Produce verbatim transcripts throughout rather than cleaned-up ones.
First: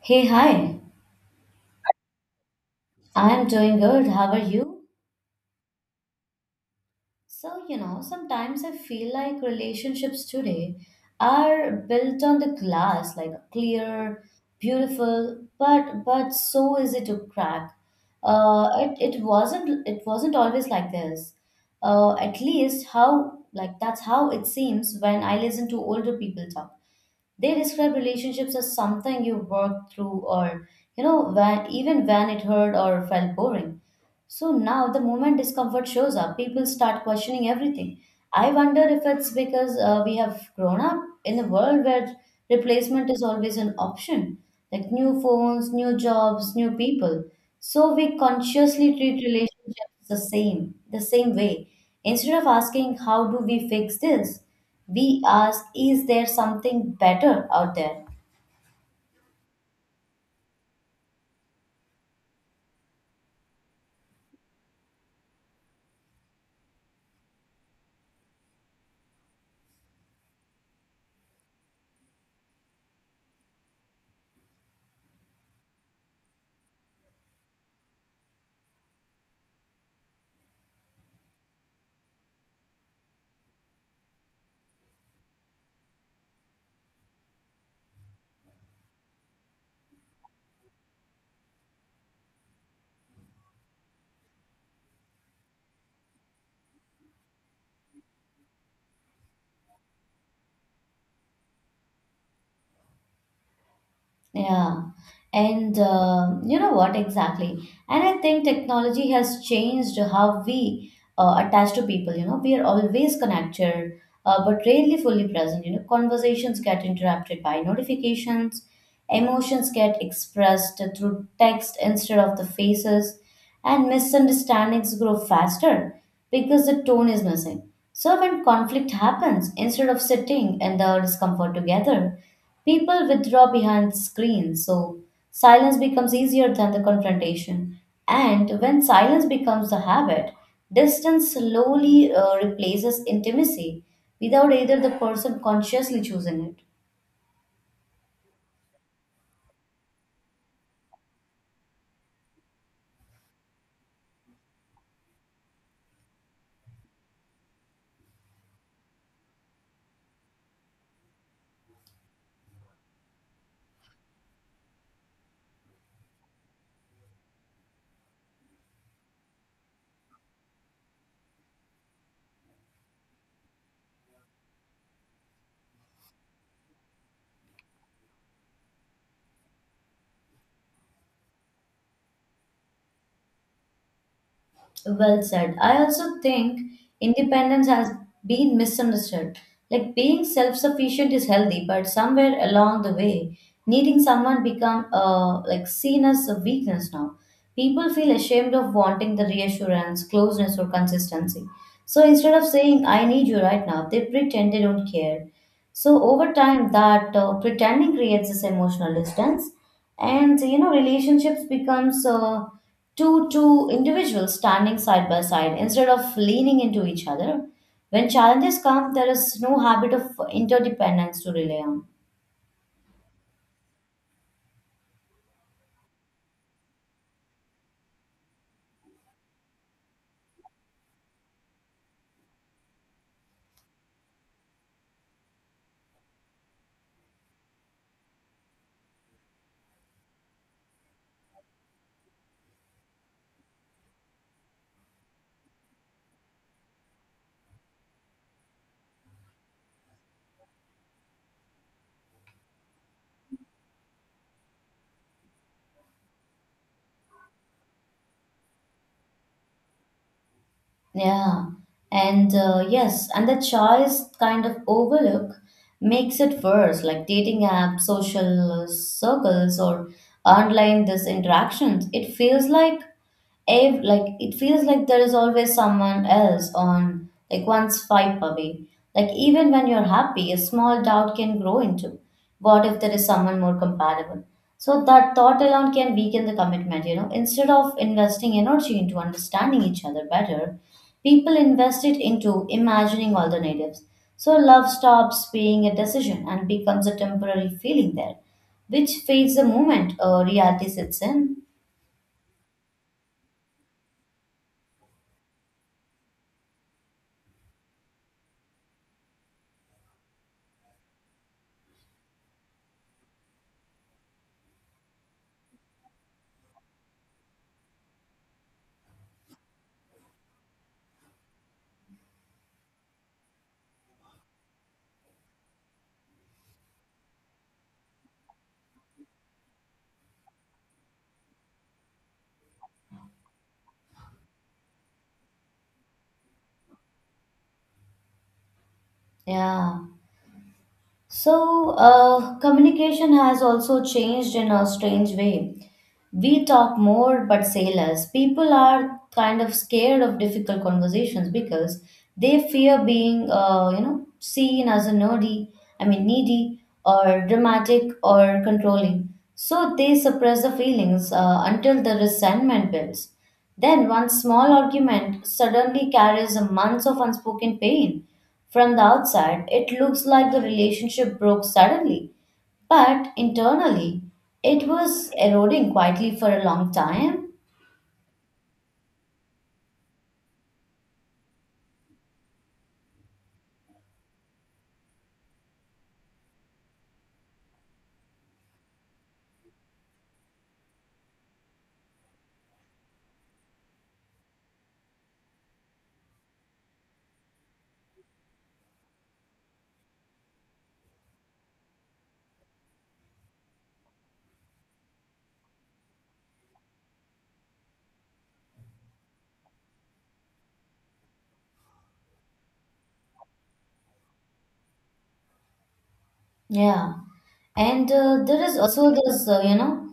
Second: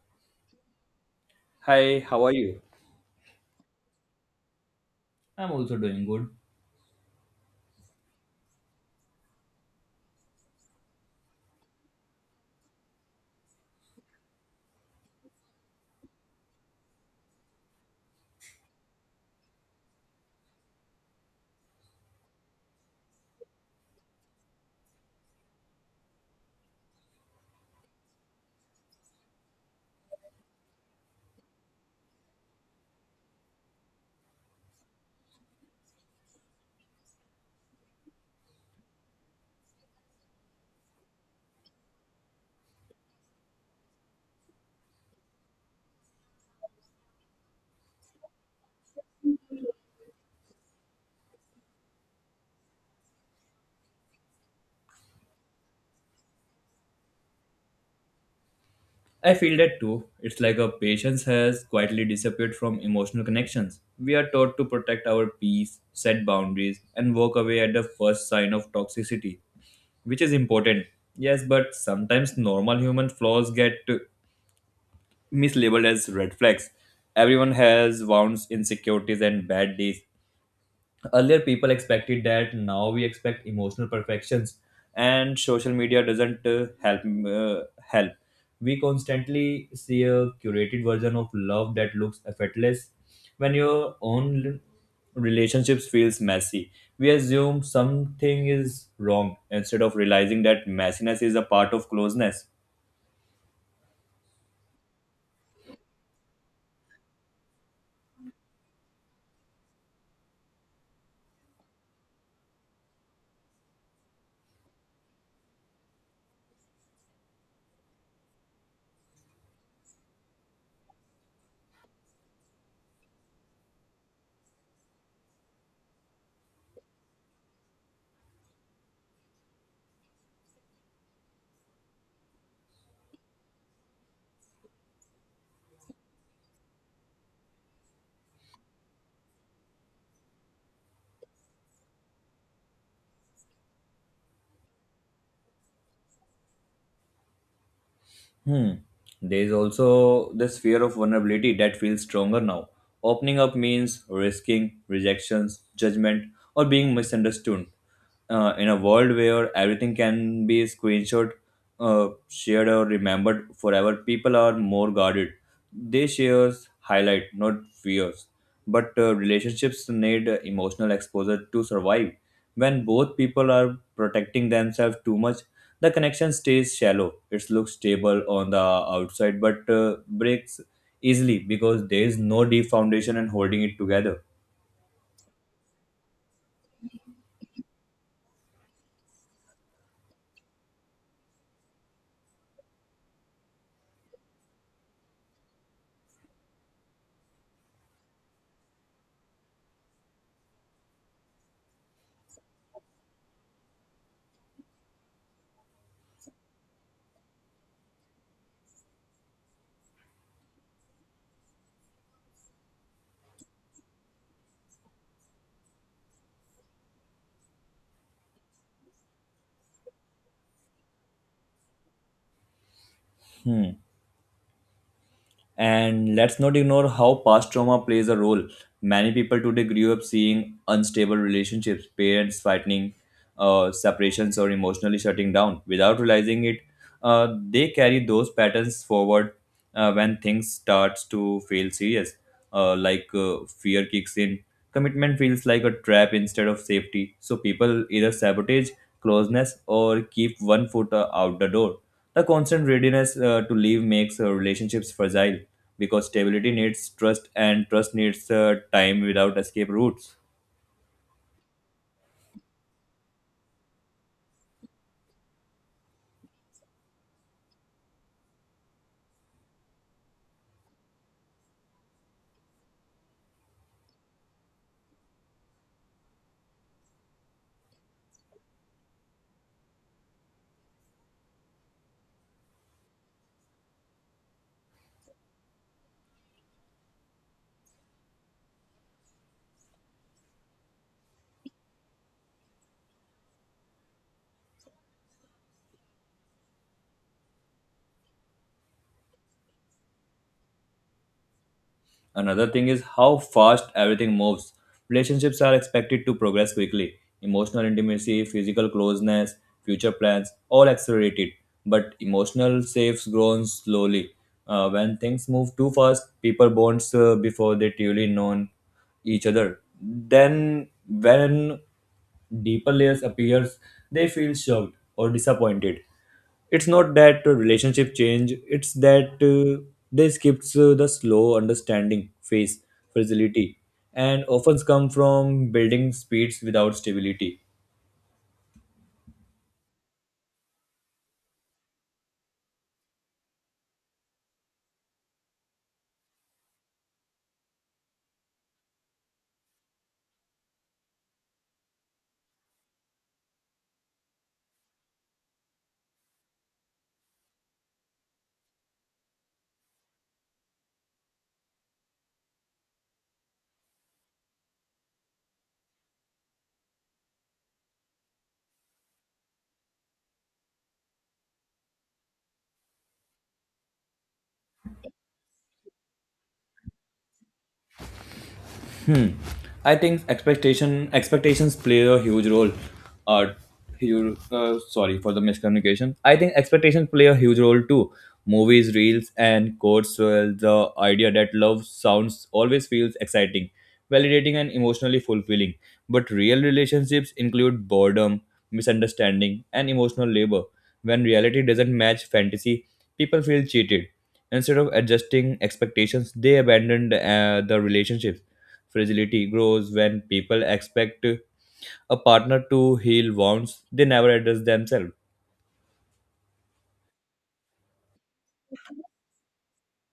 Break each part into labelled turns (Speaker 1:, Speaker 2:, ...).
Speaker 1: Hey, hi.
Speaker 2: Hi, how are you?
Speaker 1: I am doing good. How are you?
Speaker 2: I'm also doing good.
Speaker 1: So, you know, sometimes I feel like relationships today are built on the glass, like clear, beautiful, but but so easy to crack. Uh, it, it wasn't it wasn't always like this. Uh, at least how like that's how it seems when I listen to older people talk. They describe relationships as something you work through, or you know, when even when it hurt or felt boring. So now, the moment discomfort shows up, people start questioning everything. I wonder if it's because uh, we have grown up in a world where replacement is always an option, like new phones, new jobs, new people. So we consciously treat relationships the same, the same way. Instead of asking, "How do we fix this?" We ask, "Is there something better out there?"
Speaker 2: I feel that too. It's like our patience has quietly disappeared from emotional connections. We are taught to protect our peace, set boundaries, and walk away at the first sign of toxicity, which is important. Yes, but sometimes normal human flaws get uh, mislabeled as red flags. Everyone has wounds, insecurities, and bad days. Earlier people expected that. Now we expect emotional perfections, and social media doesn't uh, help uh, help we constantly see a curated version of love that looks effortless when your own relationships feels messy. We assume something is wrong instead of realizing that messiness is a part of closeness.
Speaker 1: Yeah, and um you know what, exactly? And I think technology has changed how we uh, attach to people. You know, we are always connected, uh, but rarely fully present. You know, conversations get interrupted by notifications, emotions get expressed through text instead of the faces, and misunderstandings grow faster because the tone is missing. So, when conflict happens, instead of sitting in the discomfort together, people withdraw behind screens. So, silence becomes easier than the confrontation. And when silence becomes the habit, distance slowly uh, replaces intimacy without either the person consciously choosing it.
Speaker 2: Hmm. There is also this fear of vulnerability that feels stronger now. Opening up means risking rejections, judgment, or being misunderstood. Uh, in a world where everything can be screenshot, uh, shared, or remembered forever, people are more guarded. They share highlight, not fears. But uh, relationships need uh, emotional exposure to survive. When both people are protecting themselves too much, the connection stays shallow. It looks stable on the outside but uh, breaks easily because there is no deep foundation and holding it together.
Speaker 1: Well said. I also think independence has been misunderstood. Like, being self-sufficient is healthy, but somewhere along the way, needing someone become uh, like seen as a weakness now. People feel ashamed of wanting the reassurance, closeness, or consistency. So instead of saying "I need you right now," they pretend they don't care. So over time, that uh, pretending creates this emotional distance, and you know relationships becomes. Uh, two two individuals standing side by side instead of leaning into each other. When challenges come, there is no habit of interdependence to rely on.
Speaker 2: Hmm. And let's not ignore how past trauma plays a role. Many people today grew up seeing unstable relationships, parents fighting, uh, separations, or emotionally shutting down. Without realizing it, uh, they carry those patterns forward uh, when things starts to feel serious. Uh, like uh, fear kicks in, commitment feels like a trap instead of safety. So people either sabotage closeness or keep one foot uh, out the door. The constant readiness uh, to leave makes uh, relationships fragile because stability needs trust and trust needs uh, time without escape routes.
Speaker 1: Yeah, and uh, yes, and the choice kind of overlook makes it worse, like dating apps, social circles, or online this interactions. It feels like ev- like it feels like there is always someone else on, like, one swipe away. Like, even when you're happy, a small doubt can grow into, what if there is someone more compatible? So that thought alone can weaken the commitment. You know instead of investing energy into understanding each other better, people invest it into imagining alternatives. So love stops being a decision and becomes a temporary feeling there, which fades the moment uh, reality sets in.
Speaker 2: Another thing is how fast everything moves. Relationships are expected to progress quickly. Emotional intimacy, physical closeness, future plans, all accelerated. But emotional safes grown slowly. Uh, when things move too fast, people bonds uh, before they truly known each other. Then when deeper layers appears, they feel shocked or disappointed. It's not that uh, relationship change, it's that uh, they skips uh, the slow understanding phase fragility and often come from building speeds without stability.
Speaker 1: Yeah. So, uh, communication has also changed in a strange way. We talk more but say less. People are kind of scared of difficult conversations because they fear being, uh, you know, seen as a nerdy, I mean, needy or dramatic or controlling. So they suppress the feelings uh, until the resentment builds. Then one small argument suddenly carries a month of unspoken pain. From the outside, it looks like the relationship broke suddenly, but internally, it was eroding quietly for a long time.
Speaker 2: Hmm. I think expectation expectations play a huge role. Uh, huge, uh, Sorry for the miscommunication. I think expectations play a huge role too. Movies, reels, and quotes well the idea that love sounds always feels exciting, validating, and emotionally fulfilling. But real relationships include boredom, misunderstanding, and emotional labor. When reality doesn't match fantasy, people feel cheated. Instead of adjusting expectations, they abandon uh, the relationships. Fragility grows when people expect a partner to heal wounds they never address themselves.
Speaker 1: Yeah. And uh, there is also this, uh, you know,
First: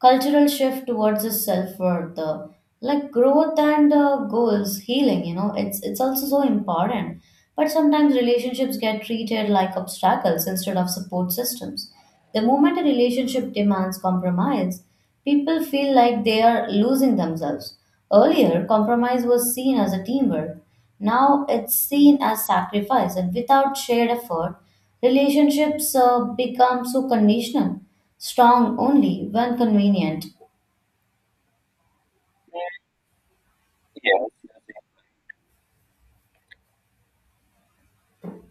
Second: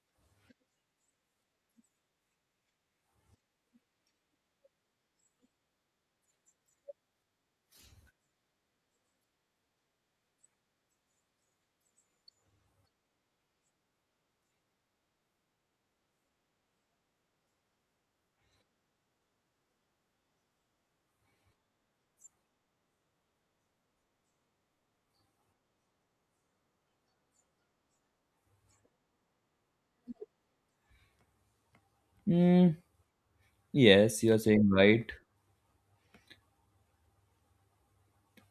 Speaker 1: cultural shift towards the self-worth, uh, like growth and uh, goals, healing, you know, it's it's also so important. But sometimes relationships get treated like obstacles instead of support systems. The moment a relationship demands compromise, people feel like they are losing themselves. Earlier, compromise was seen as a teamwork. Now it's seen as sacrifice, and without shared effort, relationships uh, become so conditional, strong only when convenient.
Speaker 2: Mm, yes, you are saying right.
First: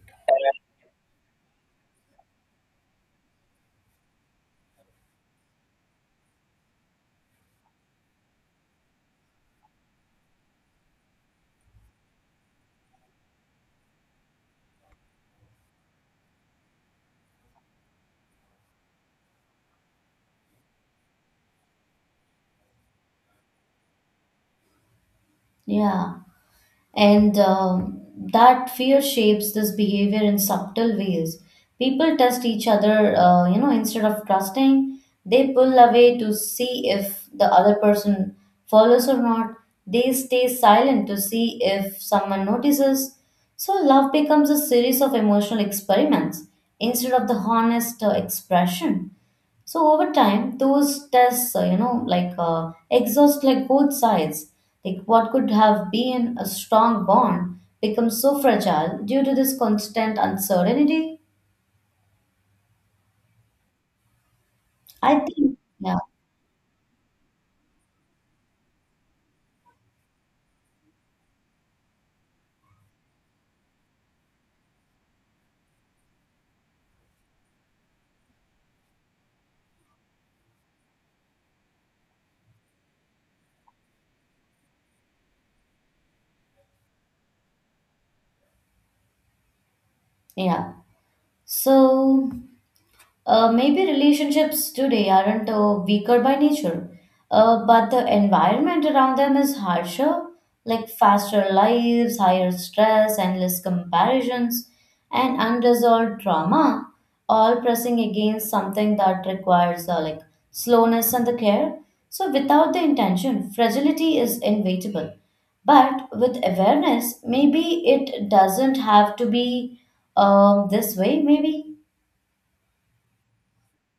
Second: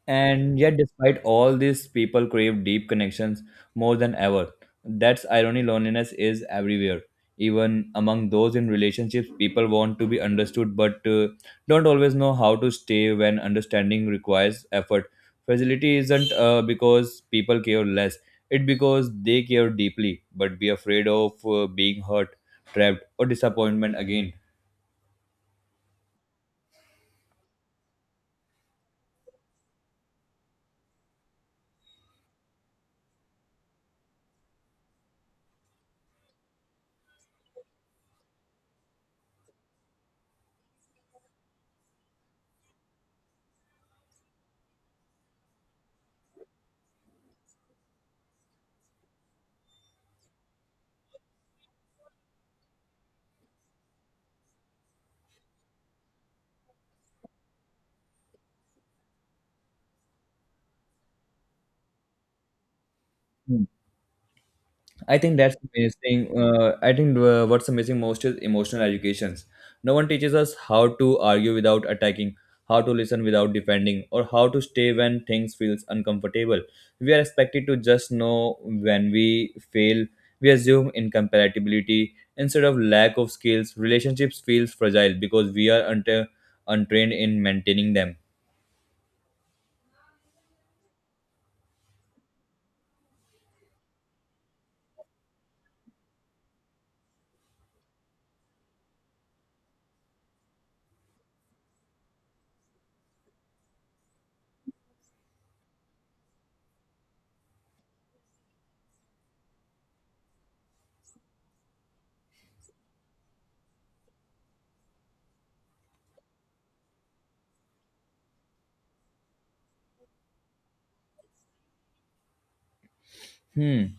Speaker 2: And yet, despite all this, people crave deep connections more than ever. That's irony, loneliness is everywhere. Even among those in relationships, people want to be understood but uh, don't always know how to stay when understanding requires effort. Facility isn't uh, because people care less, it because they care deeply but be afraid of uh, being hurt, trapped, or disappointment again.
Speaker 1: Yeah. And um, that fear shapes this behavior in subtle ways. People test each other, uh, you know, instead of trusting, they pull away to see if the other person follows or not. They stay silent to see if someone notices. So, love becomes a series of emotional experiments instead of the honest uh, expression. So over time, those tests, uh, you know, like uh, exhaust, like, both sides. Like, what could have been a strong bond becomes so fragile due to this constant uncertainty.
Speaker 2: I
Speaker 1: I
Speaker 2: think
Speaker 1: think.
Speaker 2: that's
Speaker 1: Yeah,
Speaker 2: amazing. Uh, I think uh, what's amazing most is emotional educations. No one teaches us how to argue without attacking, how to listen without defending, or how to stay when things feels uncomfortable. We are expected to just know when we fail. We assume incompatibility instead of lack of skills. Relationships feels fragile because we are unta- untrained in maintaining them.
Speaker 1: yeah. So Uh, maybe relationships today aren't uh, weaker by nature, uh, but the environment around them is harsher, like faster lives, higher stress, endless comparisons, and unresolved trauma, all pressing against something that requires uh, like slowness and the care. So without the intention, fragility is inevitable. But with awareness, maybe it doesn't have to be um, this way. Maybe.
Speaker 2: Hmm.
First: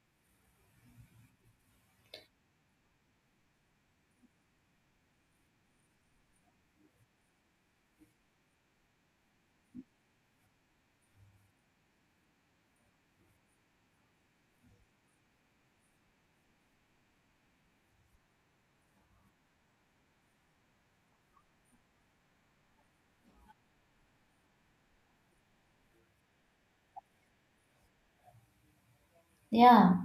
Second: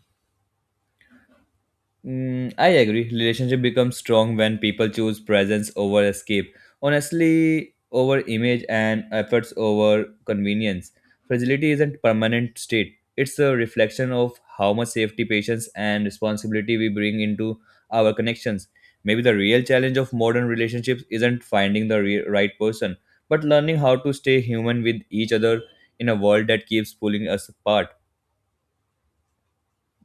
Speaker 2: Mm, I agree. Relationship becomes strong when people choose presence over escape. Honestly, over image and efforts over convenience. Fragility isn't permanent state. It's a reflection of how much safety, patience, and responsibility we bring into our connections. Maybe the real challenge of modern relationships isn't finding the re- right person, but learning how to stay human with each other in a world that keeps pulling us apart.
Speaker 1: Yeah.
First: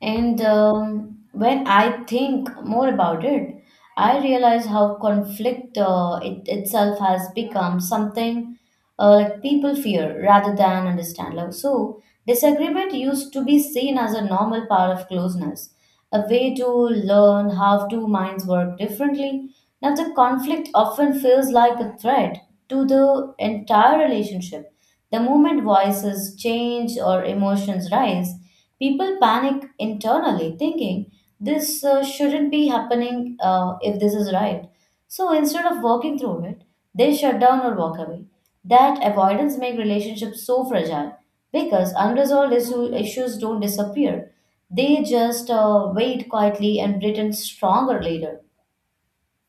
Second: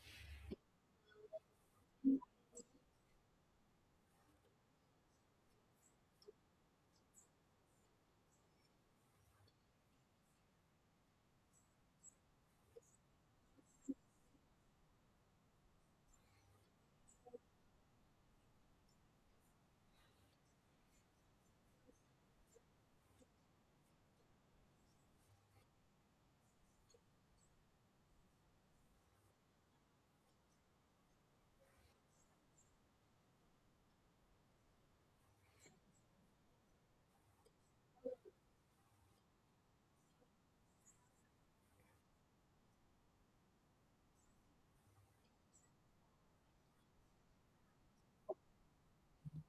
Speaker 1: And um, when I think more about it, I realize how conflict uh, it itself has become something uh, like people fear rather than understand. Like, so, disagreement used to be seen as a normal part of closeness, a way to learn how two minds work differently. Now, the conflict often feels like a threat to the entire relationship. The moment voices change or emotions rise, people panic internally, thinking this uh, shouldn't be happening uh, if this is right. So instead of working through it, they shut down or walk away. That avoidance makes relationships so fragile because unresolved issue, issues don't disappear. They just uh, wait quietly and pretend stronger later.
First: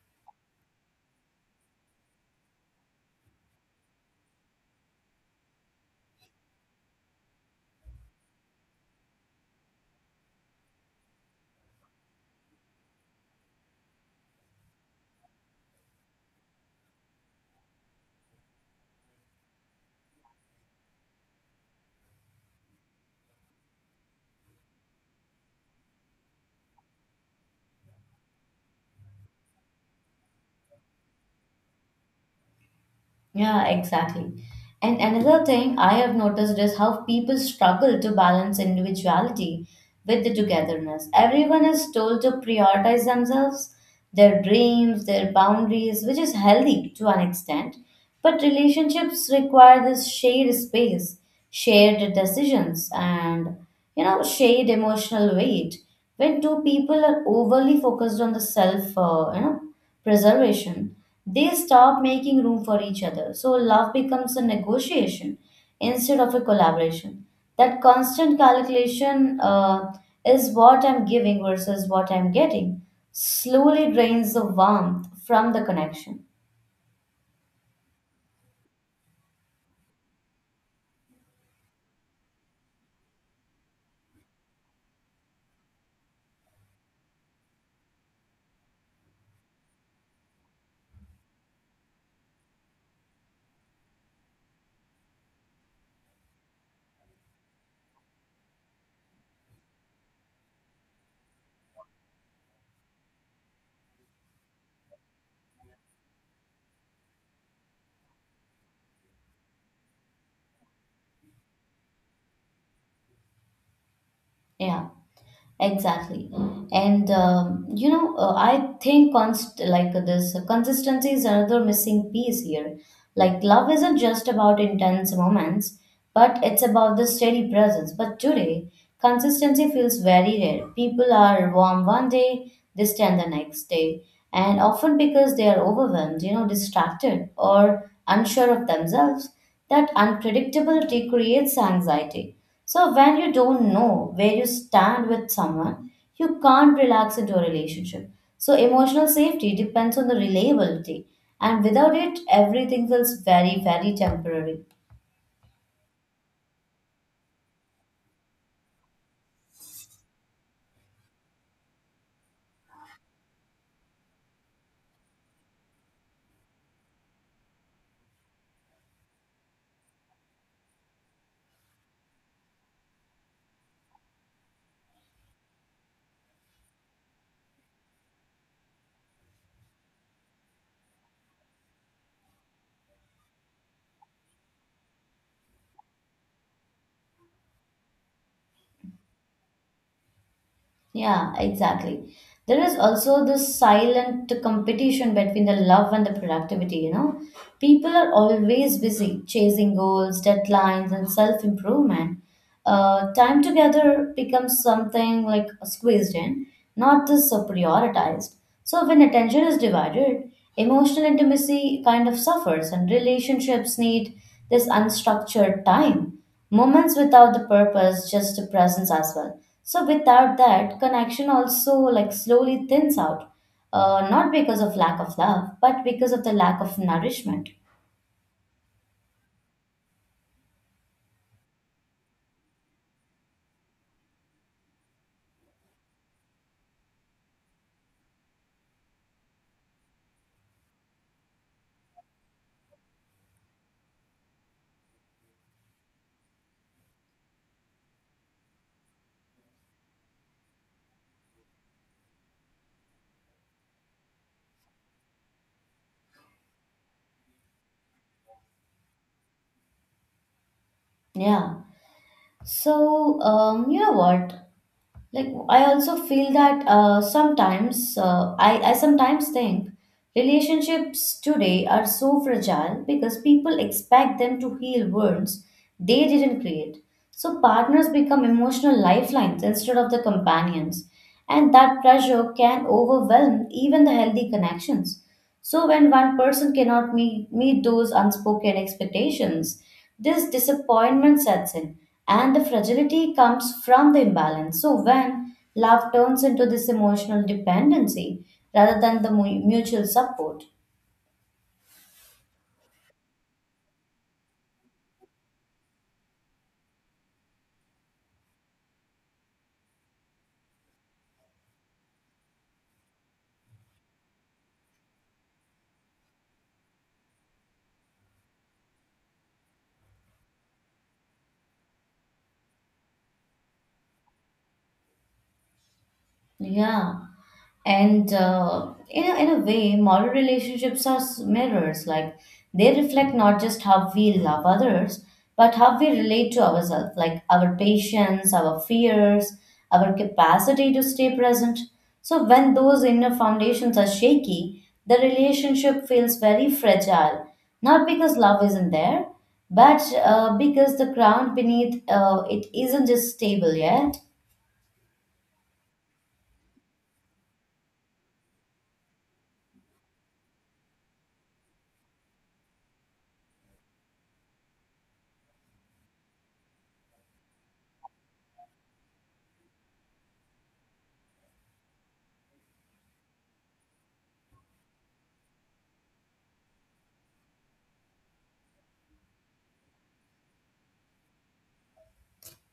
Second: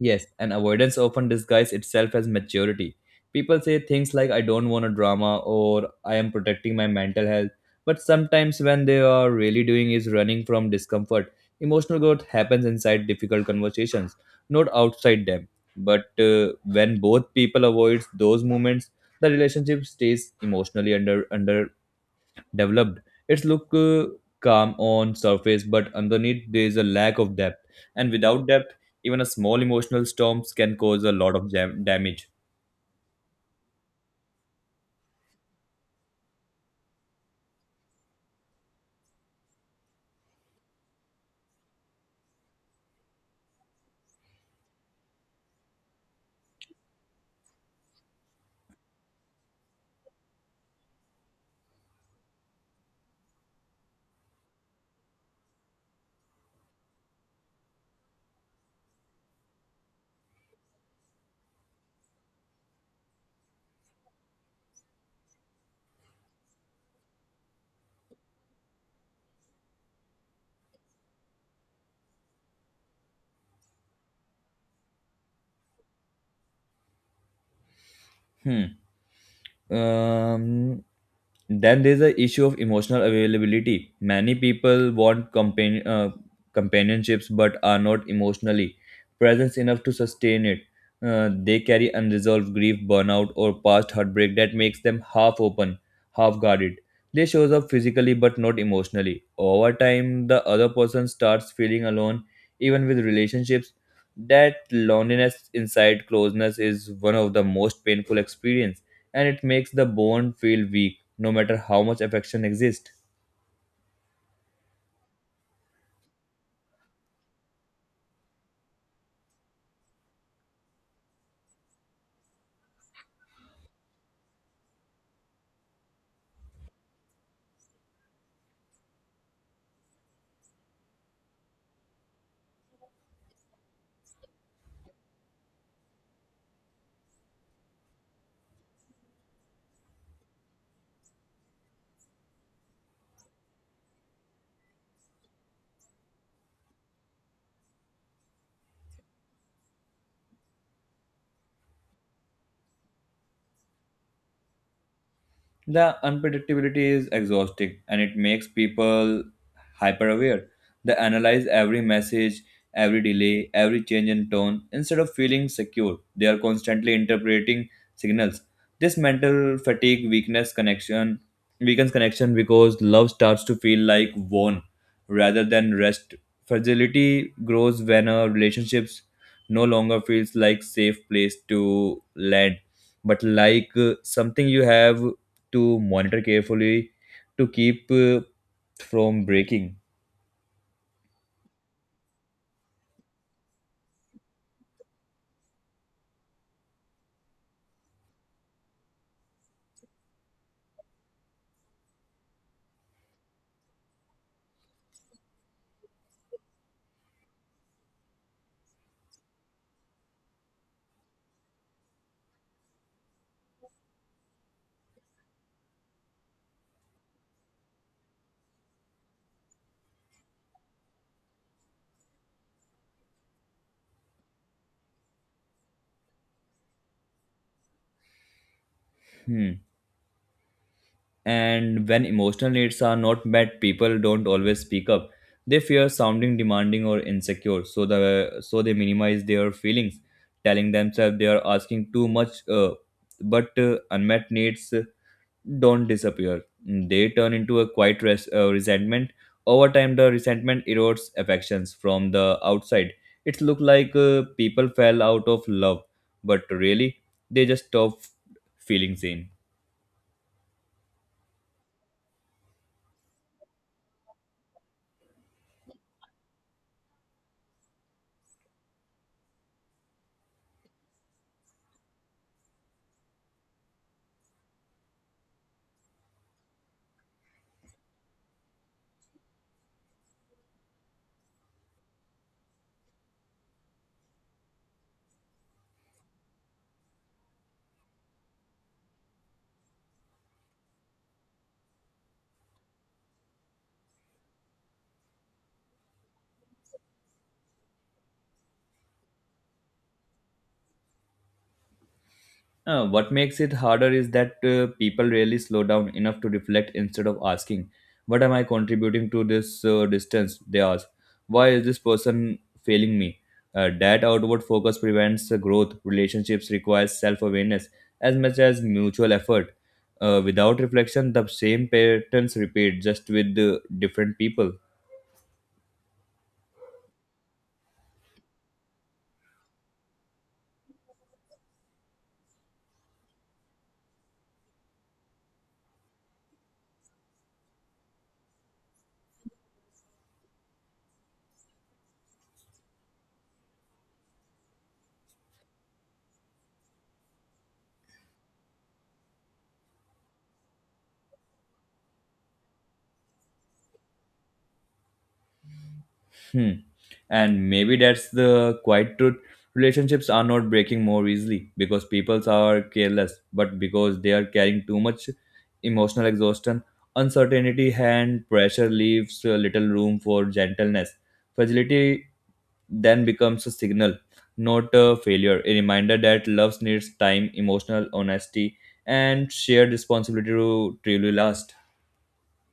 Speaker 2: Yes, and avoidance often disguises itself as maturity. People say things like, "I don't want a drama," or "I am protecting my mental health." But sometimes, when they are really doing is running from discomfort, emotional growth happens inside difficult conversations, not outside them. But uh, when both people avoid those moments, the relationship stays emotionally under under developed. It's look uh, calm on surface, but underneath there is a lack of depth. And without depth, even a small emotional storms can cause a lot of jam- damage.
Speaker 1: Yeah, exactly. And another thing I have noticed is how people struggle to balance individuality with the togetherness. Everyone is told to prioritize themselves, their dreams, their boundaries, which is healthy to an extent. But relationships require this shared space, shared decisions, and you know, shared emotional weight. When two people are overly focused on the self, uh, you know, preservation, they stop making room for each other. So love becomes a negotiation instead of a collaboration. That constant calculation uh, is what I'm giving versus what I'm getting, slowly drains the warmth from the connection.
Speaker 2: Hmm. Um, then there's the issue of emotional availability. Many people want companion uh, companionships but are not emotionally present enough to sustain it. Uh, they carry unresolved grief, burnout, or past heartbreak that makes them half open, half guarded. They shows up physically but not emotionally. Over time, the other person starts feeling alone, even with relationships. That loneliness inside closeness is one of the most painful experience, and it makes the bond feel weak no matter how much affection exists.
Speaker 1: Yeah. Exactly. And um, you know, uh, I think const like this consistency is another missing piece here. Like, love isn't just about intense moments, but it's about the steady presence. But today, consistency feels very rare. People are warm one day, distant the next day, and often because they are overwhelmed, you know, distracted or unsure of themselves. That unpredictability creates anxiety. So when you don't know where you stand with someone, you can't relax into a relationship. So emotional safety depends on the reliability, and without it, everything feels very, very temporary.
Speaker 2: The unpredictability is exhausting, and it makes people hyper aware. They analyze every message, every delay, every change in tone. Instead of feeling secure, they are constantly interpreting signals. This mental fatigue weakness connection weakens connection because love starts to feel like worn rather than rest. Fragility grows when a relationships no longer feels like safe place to land, but like uh, something you have to monitor carefully to keep uh, from breaking.
Speaker 1: Yeah, exactly. There is also this silent competition between the love and the productivity, you know. People are always busy chasing goals, deadlines, and self improvement. Uh, time together becomes something like squeezed in, not this uh, prioritized. So, when attention is divided, emotional intimacy kind of suffers, and relationships need this unstructured time, moments without the purpose, just the presence as well. So without that connection also, like, slowly thins out, uh, not because of lack of love but because of the lack of nourishment.
Speaker 2: Hmm. And when emotional needs are not met, people don't always speak up. They fear sounding demanding or insecure, so the so they minimize their feelings, telling themselves they are asking too much. Uh, but uh, Unmet needs uh, don't disappear. They turn into a quiet res- uh, resentment. Over time, the resentment erodes affections from the outside. It looks like uh, people fell out of love, but really, they just stopped feeling same.
Speaker 1: Yeah. So um, you know what like I also feel that uh, sometimes uh, I, I sometimes think relationships today are so fragile because people expect them to heal wounds they didn't create. So partners become emotional lifelines instead of the companions, and that pressure can overwhelm even the healthy connections. So when one person cannot meet, meet those unspoken expectations, this disappointment sets in, and the fragility comes from the imbalance. So when love turns into this emotional dependency rather than the mu- mutual support.
Speaker 2: Uh, what makes it harder is that uh, people rarely slow down enough to reflect. Instead of asking, "What am I contributing to this uh, distance?" They ask, "Why is this person failing me?" Uh, that outward focus prevents the growth. Relationships requires self awareness as much as mutual effort. Uh, without reflection, the same patterns repeat just with uh, different people.
Speaker 1: Yeah. And uh, in, a, in a way, modern relationships are s- mirrors. Like, they reflect not just how we love others, but how we relate to ourselves, like our patience, our fears, our capacity to stay present. So when those inner foundations are shaky, the relationship feels very fragile. Not because love isn't there, but uh, because the ground beneath uh, it isn't just stable yet.
Speaker 2: Hmm. And maybe that's the quiet truth. Relationships are not breaking more easily because people are careless, but because they are carrying too much emotional exhaustion, uncertainty, and pressure leaves uh, little room for gentleness. Fragility then becomes a signal, not a failure, a reminder that love needs time, emotional honesty, and shared responsibility to truly last.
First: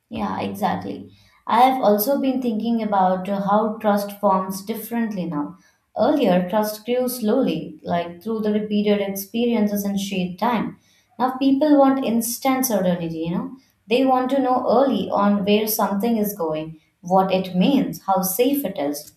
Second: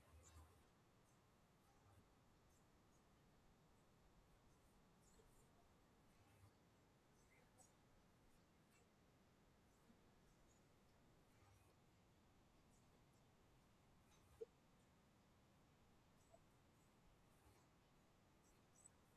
Speaker 1: Yeah, exactly. I have also been thinking about uh, how trust forms differently now. Earlier, trust grew slowly, like through the repeated experiences and shared time. Now, people want instant certainty, you know. They want to know early on where something is going, what it means, how safe it is.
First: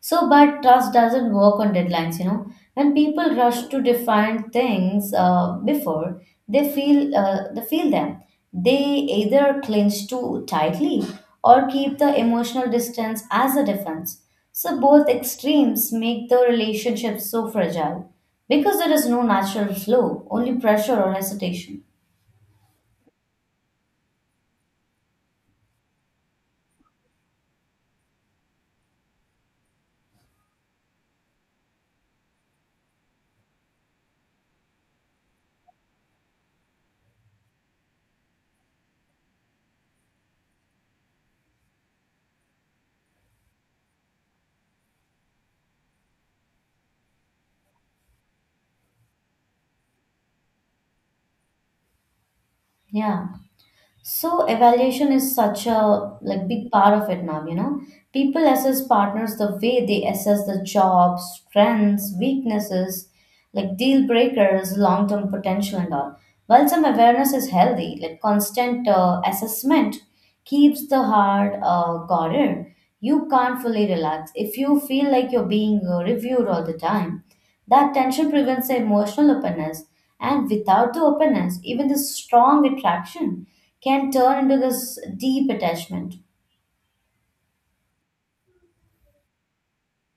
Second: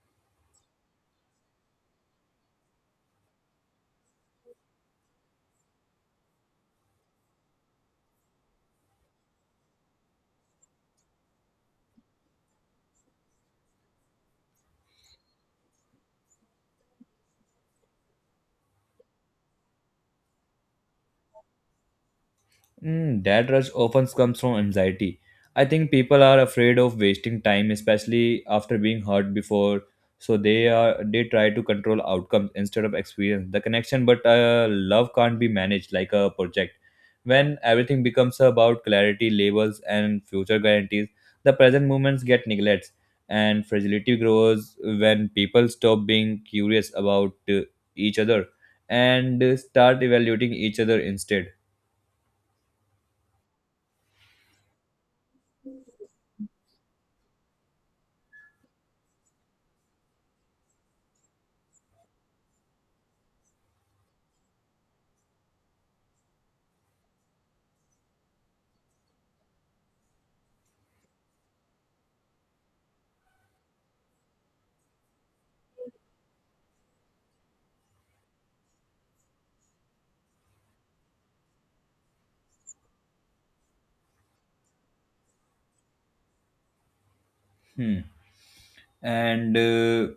Speaker 1: So, but trust doesn't work on deadlines, you know. When people rush to define things uh, before they feel uh, they feel them, they either clinch too tightly or keep the emotional distance as a defense. So both extremes make the relationship so fragile because there is no natural flow, only pressure or hesitation.
Speaker 2: Mm, that rush often comes from anxiety. I think people are afraid of wasting time, especially after being hurt before. So they are they try to control outcomes instead of experience the connection. But uh, love can't be managed like a project. When everything becomes about clarity, labels, and future guarantees, the present moments get neglected, and fragility grows when people stop being curious about uh, each other and uh, start evaluating each other instead.
Speaker 1: Yeah. So evaluation is such a, like, big part of it now, you know. People assess partners the way they assess the job, strengths, weaknesses, like deal breakers, long-term potential and all. While some awareness is healthy, like constant uh, assessment keeps the heart uh, guarded. You can't fully relax. If you feel like you're being uh, reviewed all the time, that tension prevents the emotional openness. And without the openness, even the strong attraction can turn into this deep attachment.
Speaker 2: Hmm. and uh,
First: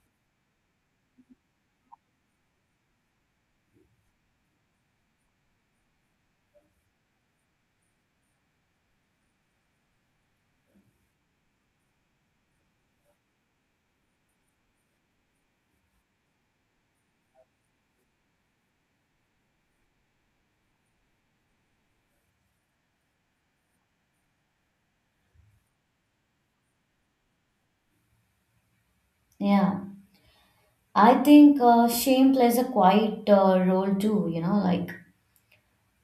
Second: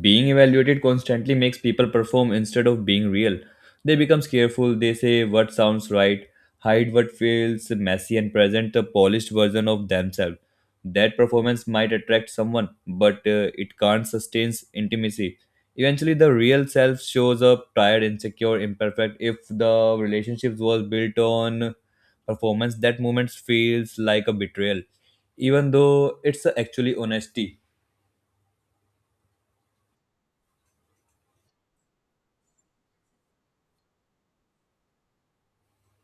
Speaker 2: Being evaluated constantly makes people perform instead of being real. They become careful, they say what sounds right, hide what feels messy, and present a polished version of themselves. That performance might attract someone, but uh, it can't sustain intimacy. Eventually the real self shows up tired, insecure, imperfect. If the relationships was built on performance, that moment feels like a betrayal, even though it's uh, actually honesty.
Speaker 1: Yeah. I think uh, shame plays a quiet uh, role too, you know, like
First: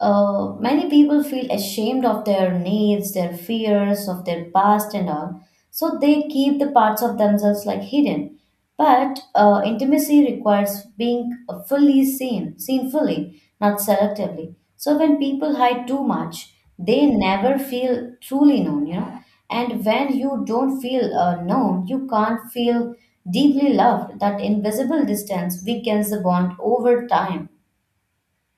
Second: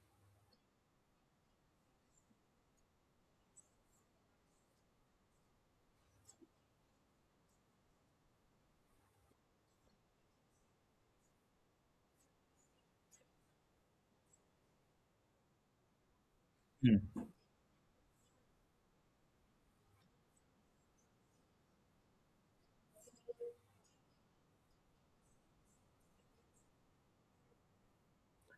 Speaker 1: uh, many people feel ashamed of their needs, their fears, of their past, and all. So they keep the parts of themselves like hidden. But uh, intimacy requires being uh, fully seen, seen fully, not selectively. So when people hide too much, they
Speaker 2: Hmm.
Speaker 1: never feel truly known, you know. And when you don't feel uh, known, you can't feel deeply loved. That invisible distance weakens the bond over time.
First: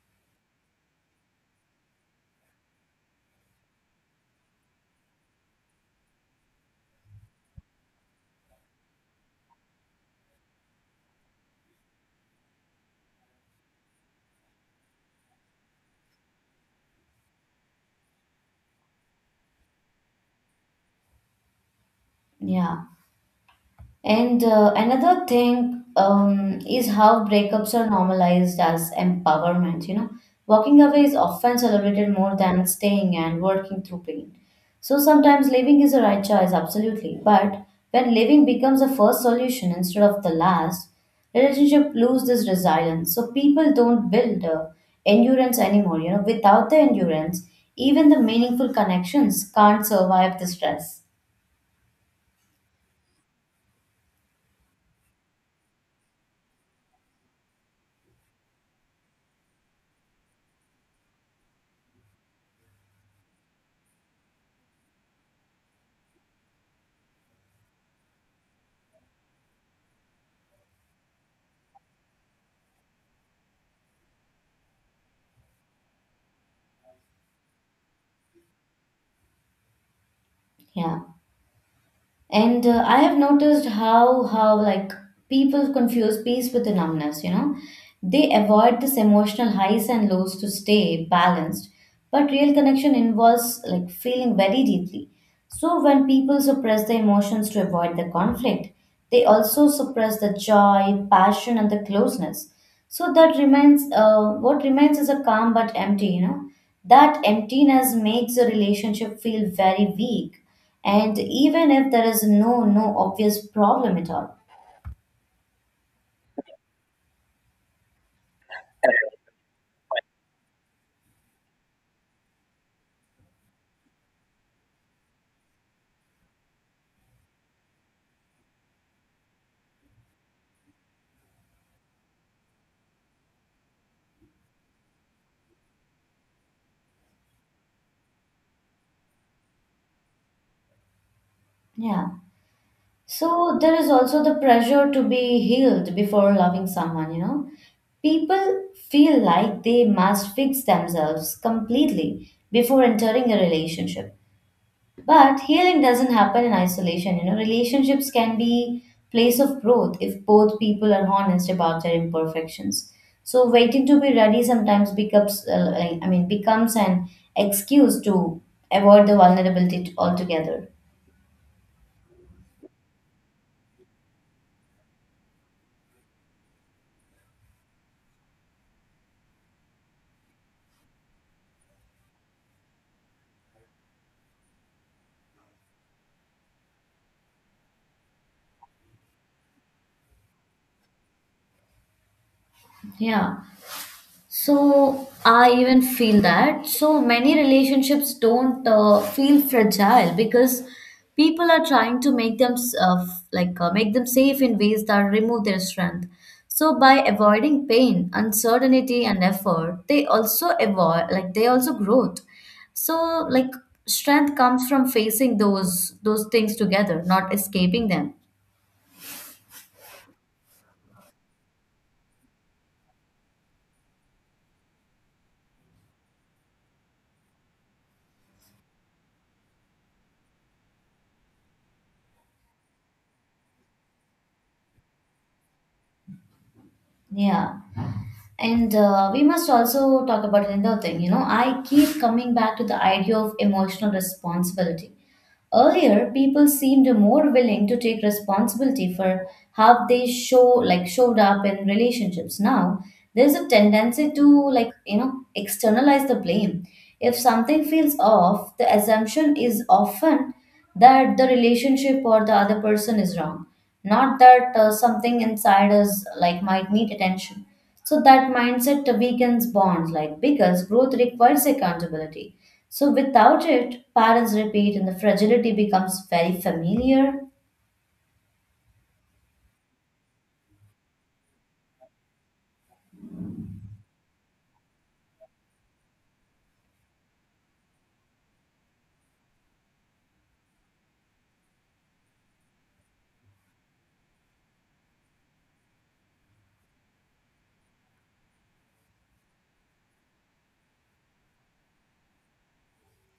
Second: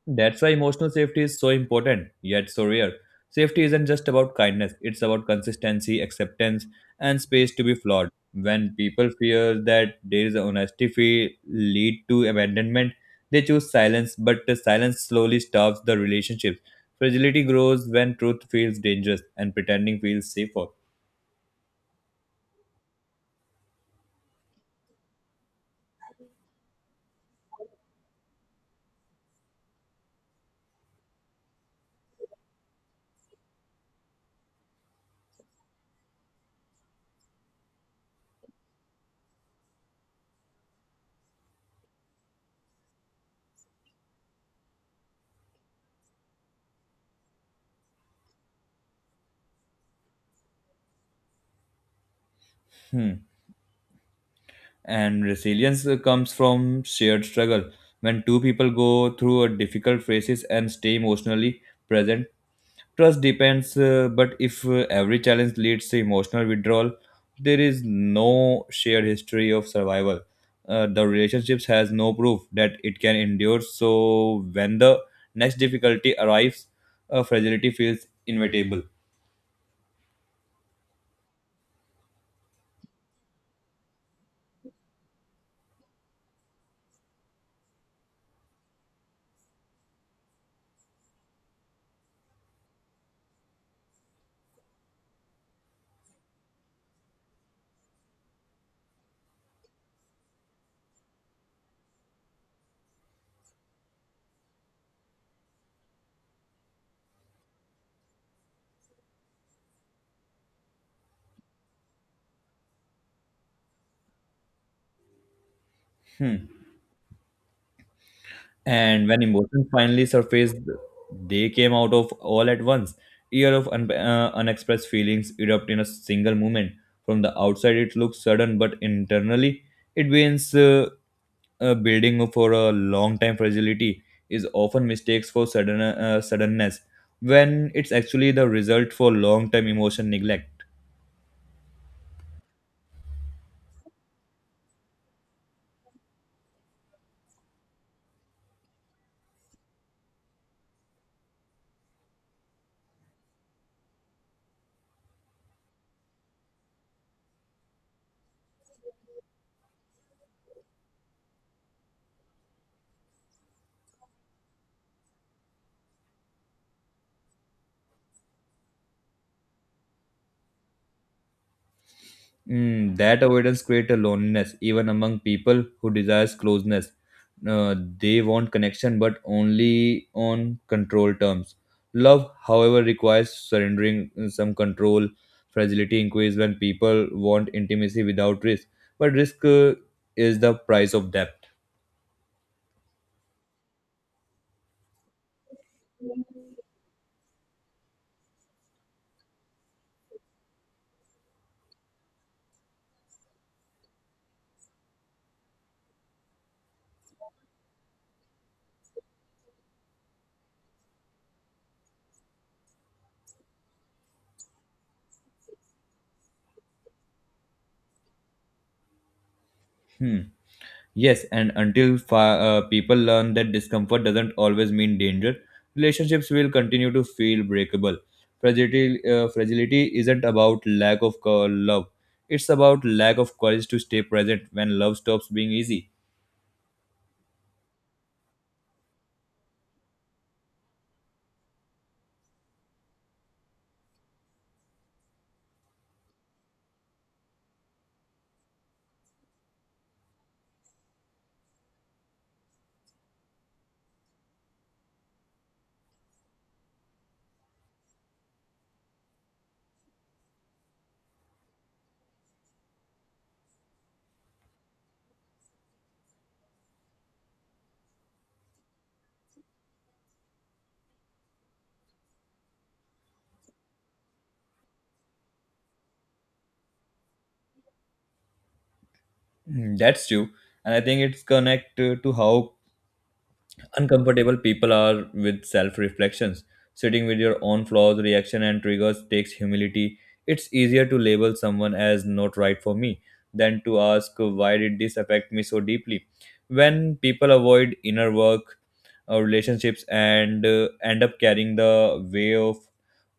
Speaker 2: That's why emotional safety is so important, yet so rare. Safety isn't just about kindness, it's about consistency, acceptance, and space to be flawed. When people fear that there is a honesty fee lead to abandonment, they choose silence, but the silence slowly stops the relationship. Fragility grows when truth feels dangerous and pretending feels safer.
Speaker 1: Yeah. And uh, another thing um, is how breakups are normalized as empowerment. You know, walking away is often celebrated more than staying and working through pain. So sometimes leaving is the right choice, absolutely. But when leaving becomes the first solution instead of the last, relationship lose this resilience. So people don't build uh, endurance anymore. You know, without the endurance, even the meaningful connections can't survive the stress.
Speaker 2: Hmm. And resilience uh, comes from shared struggle. When two people go through a difficult phases and stay emotionally present, trust depends, uh, but if uh, every challenge leads to emotional withdrawal, there is no shared history of survival. Uh, the relationships has no proof that it can endure. So when the next difficulty arrives, uh, fragility feels inevitable.
Speaker 1: Yeah. And uh, I have noticed how how like people confuse peace with the numbness, you know. They avoid this emotional highs and lows to stay balanced, but real connection involves like feeling very deeply. So when people suppress their emotions to avoid the conflict, they also suppress the joy, passion, and the closeness. So that remains uh, what remains is a calm but empty, you know. That emptiness makes a relationship feel very weak and even if there is no no obvious problem at all.
Speaker 2: Hmm. And when emotions finally surfaced, they came out of all at once. Year of un- uh, unexpressed feelings erupt in a single moment. From the outside, it looks sudden, but internally, it begins. Uh, uh, building for a long time, fragility is often mistakes for sudden uh, suddenness when it's actually the result for long term emotion neglect.
Speaker 1: Yeah. So there is also the pressure to be healed before loving someone, you know. People feel like they must fix themselves completely before entering a relationship. But healing doesn't happen in isolation. You know, relationships can be place of growth if both people are honest about their imperfections. So waiting to be ready sometimes becomes, uh, like, I mean, becomes an excuse to avoid the vulnerability t- altogether.
Speaker 2: Mm, that avoidance creates a loneliness even among people who desires closeness. Uh, they want connection, but only on control terms. Love, however, requires surrendering uh, some control. Fragility increases when people want intimacy without risk, but risk uh, is the price of depth.
Speaker 1: Yeah. So I even feel that so many relationships don't uh, feel fragile because people are trying to make them s- uh, f- like uh, make them safe in ways that remove their strength. So by avoiding pain, uncertainty, and effort, they also avoid like they also growth. So like strength comes from facing those those things together, not escaping them.
Speaker 2: Hmm. Yes, and until fi- uh, people learn that discomfort doesn't always mean danger, relationships will continue to feel breakable. Fragility, uh, fragility isn't about lack of co- love, it's about lack of courage to stay present when love stops being easy.
Speaker 1: Yeah. And uh, we must also talk about another thing. You know, I keep coming back to the idea of emotional responsibility. Earlier, people seemed more willing to take responsibility for how they show like showed up in relationships. Now, there's a tendency to like you know externalize the blame. If something feels off, the assumption is often that the relationship or the other person is wrong, not that uh, something inside us like might need attention. So that mindset weakens bonds, like because growth requires accountability. So without it, parents repeat and the fragility becomes very familiar.
Speaker 2: Mm, that's true, and I think it's connected to how uncomfortable people are with self reflections. Sitting with your own flaws, reaction, and triggers takes humility. It's easier to label someone as not right for me than to ask why did this affect me so deeply. When people avoid inner work or relationships and uh, end up carrying the way of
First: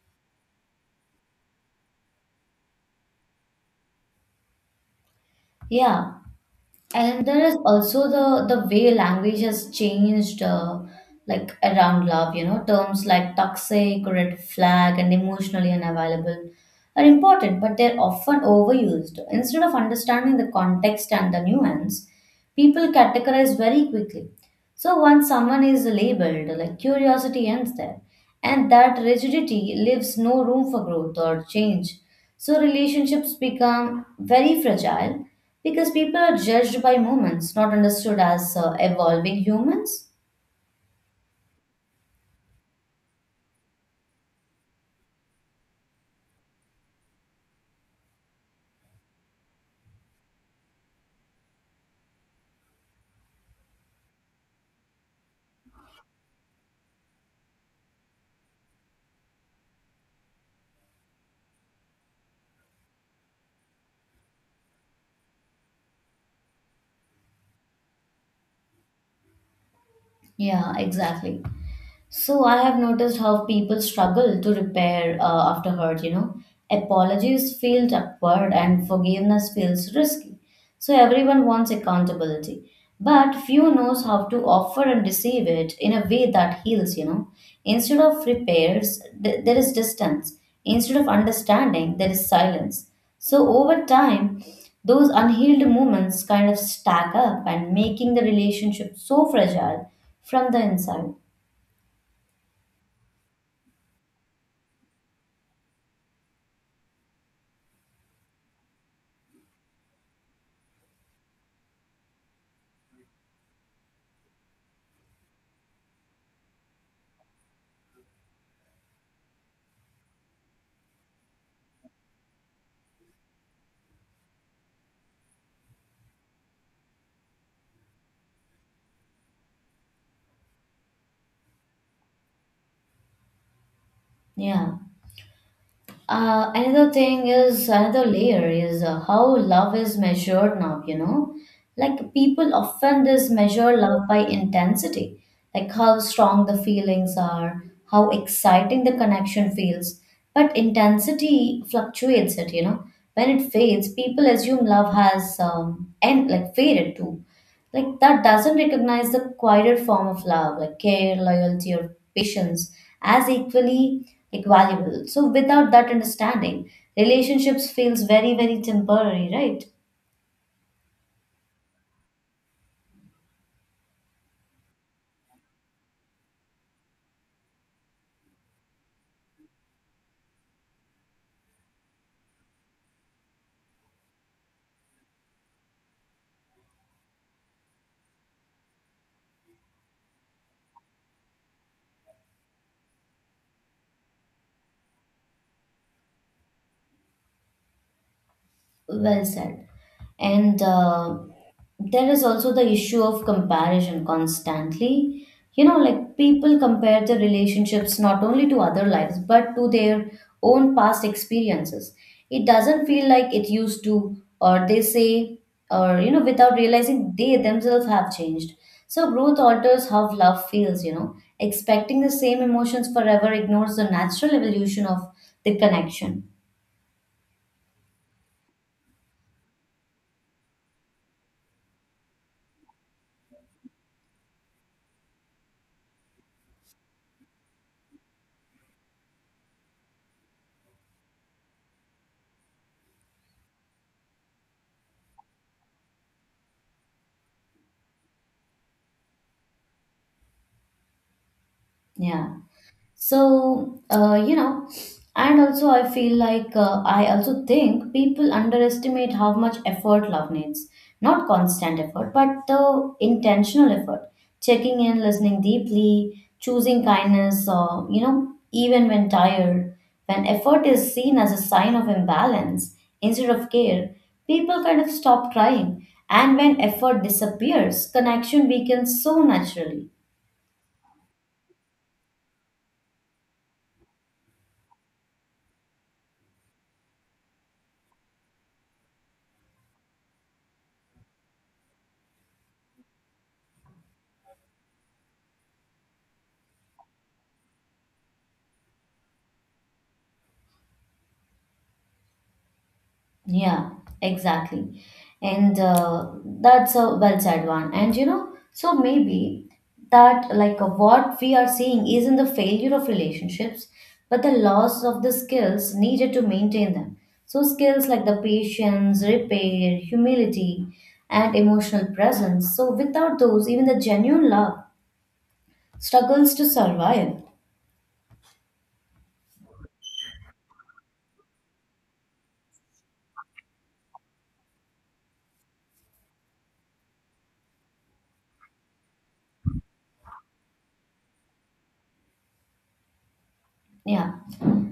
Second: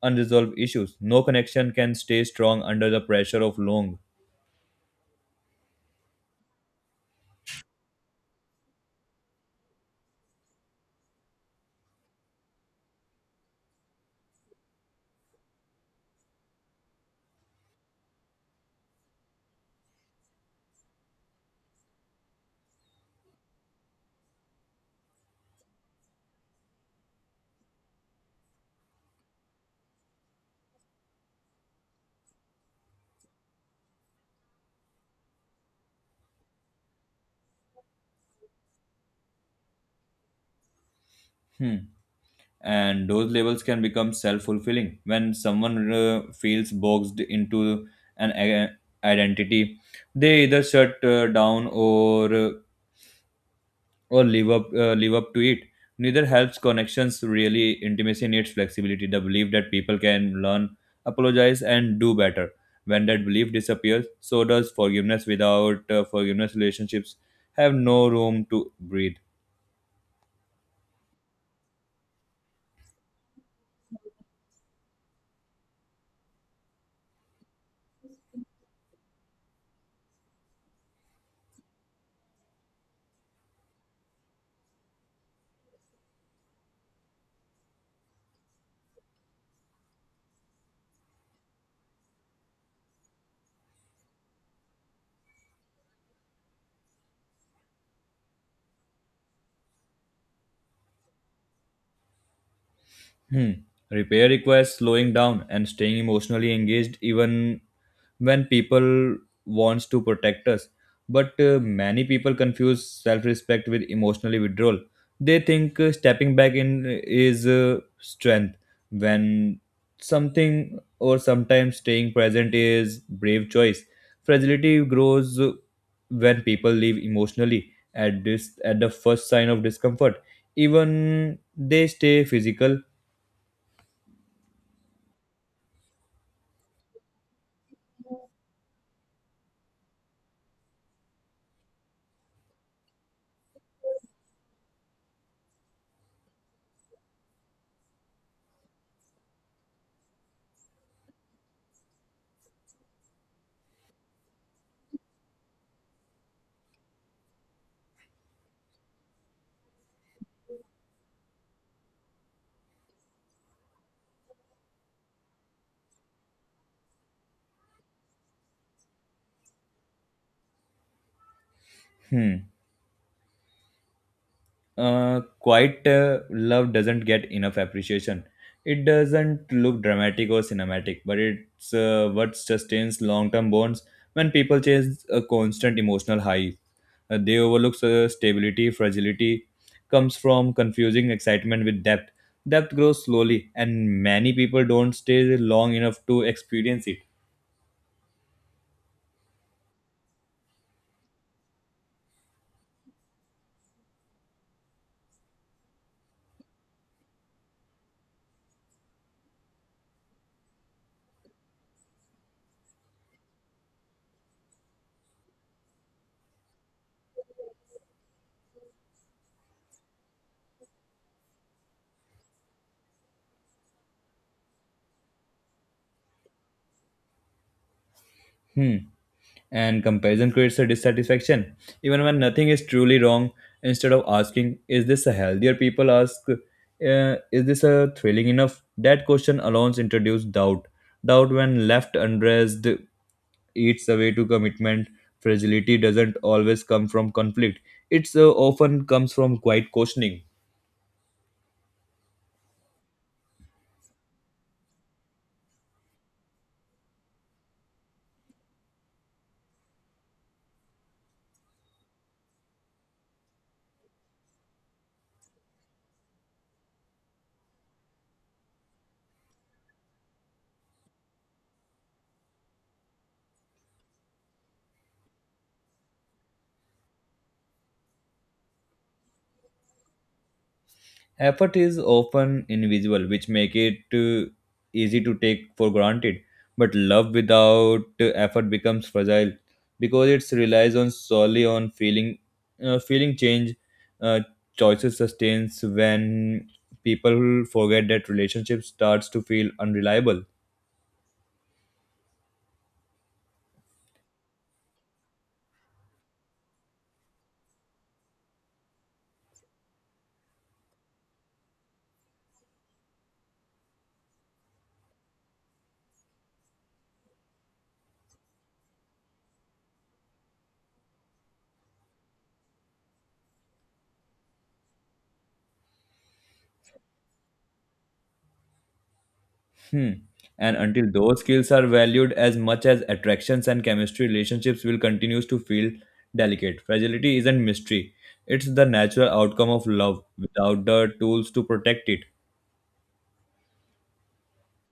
Speaker 2: unresolved issues, no connection can stay strong under the pressure of long.
Speaker 1: Yeah. And there is also the the way language has changed uh, like around love, you know, terms like toxic, red flag, and emotionally unavailable are important, but they're often overused. Instead of understanding the context and the nuance, people categorize very quickly. So once someone is labeled, like curiosity ends there, and that rigidity leaves no room for growth or change. So relationships become very fragile because people are judged by moments, not understood as uh, evolving humans.
Speaker 2: Hmm. And those labels can become self-fulfilling. When someone uh, feels boxed into an i- identity, they either shut uh, down or uh, or live up uh, live up to it. Neither helps connections. Really, intimacy needs flexibility, the belief that people can learn, apologize, and do better. When that belief disappears, so does forgiveness. Without uh, forgiveness, relationships have no room to breathe.
Speaker 1: Yeah, exactly. So I have noticed how people struggle to repair uh, after hurt, you know. Apologies feels awkward and forgiveness feels risky. So everyone wants accountability, but few knows how to offer and receive it in a way that heals, you know. Instead of repairs, th- there is distance. Instead of understanding, there is silence. So over time, those unhealed moments kind of stack up and making the relationship so fragile from the inside.
Speaker 2: Hmm. Repair requires slowing down and staying emotionally engaged even when people wants to protect us, but uh, many people confuse self-respect with emotional withdrawal. They think uh, stepping back in uh, is uh, strength, when something or sometimes staying present is brave choice. Fragility grows uh, when people leave emotionally at this at the first sign of discomfort, even they stay physical.
Speaker 1: Yeah. Uh, another thing is another layer is uh, how love is measured now, you know. Like people often just measure love by intensity, like how strong the feelings are, how exciting the connection feels. But intensity fluctuates it, you know. When it fades, people assume love has um, end like faded too. Like that doesn't recognize the quieter form of love, like care, loyalty, or patience as equally like valuable. So without that understanding, relationships feels very very temporary, right?
Speaker 2: Hmm uh, Quiet uh, love doesn't get enough appreciation. It doesn't look dramatic or cinematic, but it's uh, what sustains long term bonds when people chase a constant emotional high. Uh, they overlook uh, stability. Fragility comes from confusing excitement with depth. Depth grows slowly, and many people don't stay long enough to experience it.
Speaker 1: Well said. And uh, there is also the issue of comparison constantly. You know, like people compare their relationships not only to other lives, but to their own past experiences. It doesn't feel like it used to, or they say, or, you know, without realizing they themselves have changed. So growth alters how love feels, you know. Expecting the same emotions forever ignores the natural evolution of the connection.
Speaker 2: Hmm. And comparison creates a dissatisfaction even when nothing is truly wrong. Instead of asking, "Is this a healthier?" people ask, uh, "Is this a thrilling enough?" That question alone introduces doubt. Doubt, when left unaddressed, eats away to commitment. Fragility doesn't always come from conflict, it's uh, often comes from quiet questioning.
Speaker 1: Yeah. So, uh, you know, and also I feel like uh, I also think people underestimate how much effort love needs. Not constant effort, but the intentional effort. Checking in, listening deeply, choosing kindness, uh, you know, even when tired. When effort is seen as a sign of imbalance instead of care, people kind of stop trying. And when effort disappears, connection weakens so naturally.
Speaker 2: Effort is often invisible, which make it uh, easy to take for granted, but love without uh, effort becomes fragile because it relies on solely on feeling. Uh, feeling change, uh, choices sustains. When people forget that, relationship starts to feel unreliable.
Speaker 1: Yeah, exactly. And uh, that's a well said one. And you know, so maybe that like uh, what we are seeing isn't the failure of relationships, but the loss of the skills needed to maintain them. So skills like the patience, repair, humility, and emotional presence. So without those, even the genuine love struggles to survive.
Speaker 2: Hmm. And until those skills are valued as much as attractions and chemistry, relationships will continue to feel delicate. Fragility isn't mystery, it's the natural outcome of love without the tools to protect it.
Speaker 1: Yeah.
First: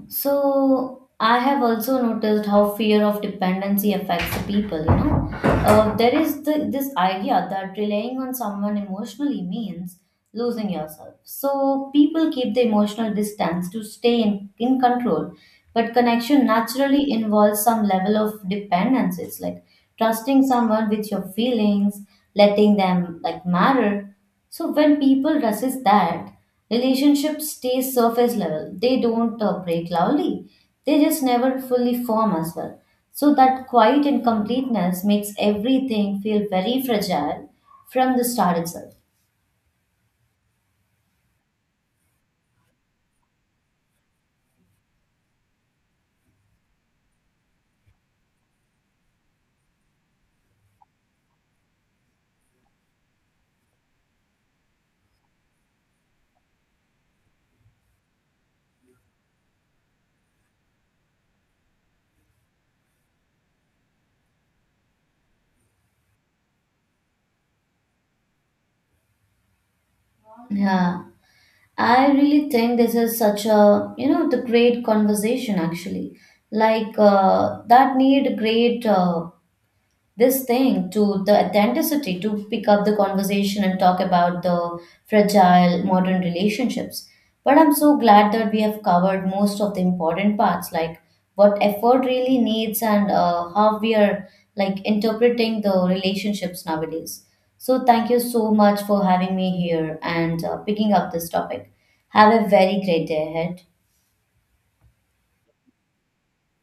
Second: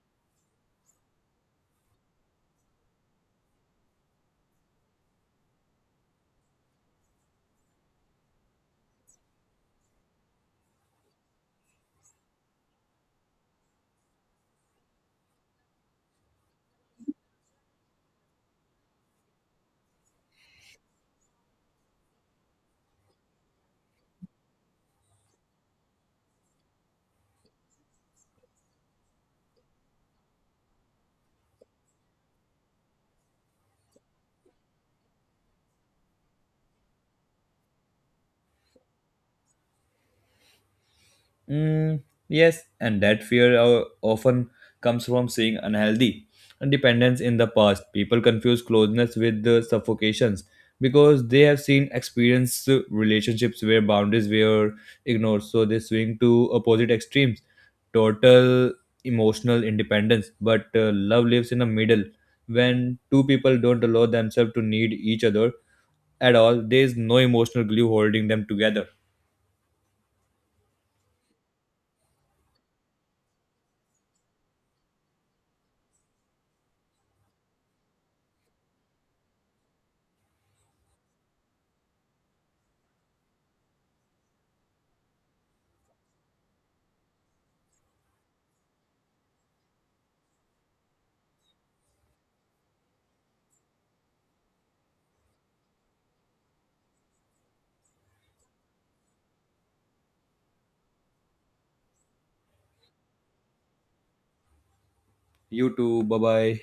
Speaker 1: So I have also noticed how fear of dependency affects the people, you know. Uh, there is the, this idea that relying on someone emotionally means losing yourself. So people keep the emotional distance to stay in, in control, but connection naturally involves some level of dependence. It's like trusting someone with your feelings, letting them like matter. So when people resist that, relationships stay surface level. They don't uh, break loudly. They just never fully form as well. So that quiet incompleteness makes everything feel very fragile from the start itself.
Speaker 2: Mm, yes, and that fear uh, often comes from seeing unhealthy dependence in the past. People confuse closeness with the suffocations because they have seen experienced relationships where boundaries were ignored, so they swing to opposite extremes, total emotional independence. But uh, love lives in the middle. When two people don't allow themselves to need each other at all, there is no emotional glue holding them together.
Speaker 1: Yeah. I really think this is such a, you know, the great conversation actually. Like uh, that need great uh, this thing to the authenticity to pick up the conversation and talk about the fragile modern relationships. But I'm so glad that we have covered most of the important parts, like what effort really needs and uh, how we are like interpreting the relationships nowadays. So thank you so much for having me here and uh, picking up this topic. Have a very great day ahead.
Speaker 2: You too, bye bye.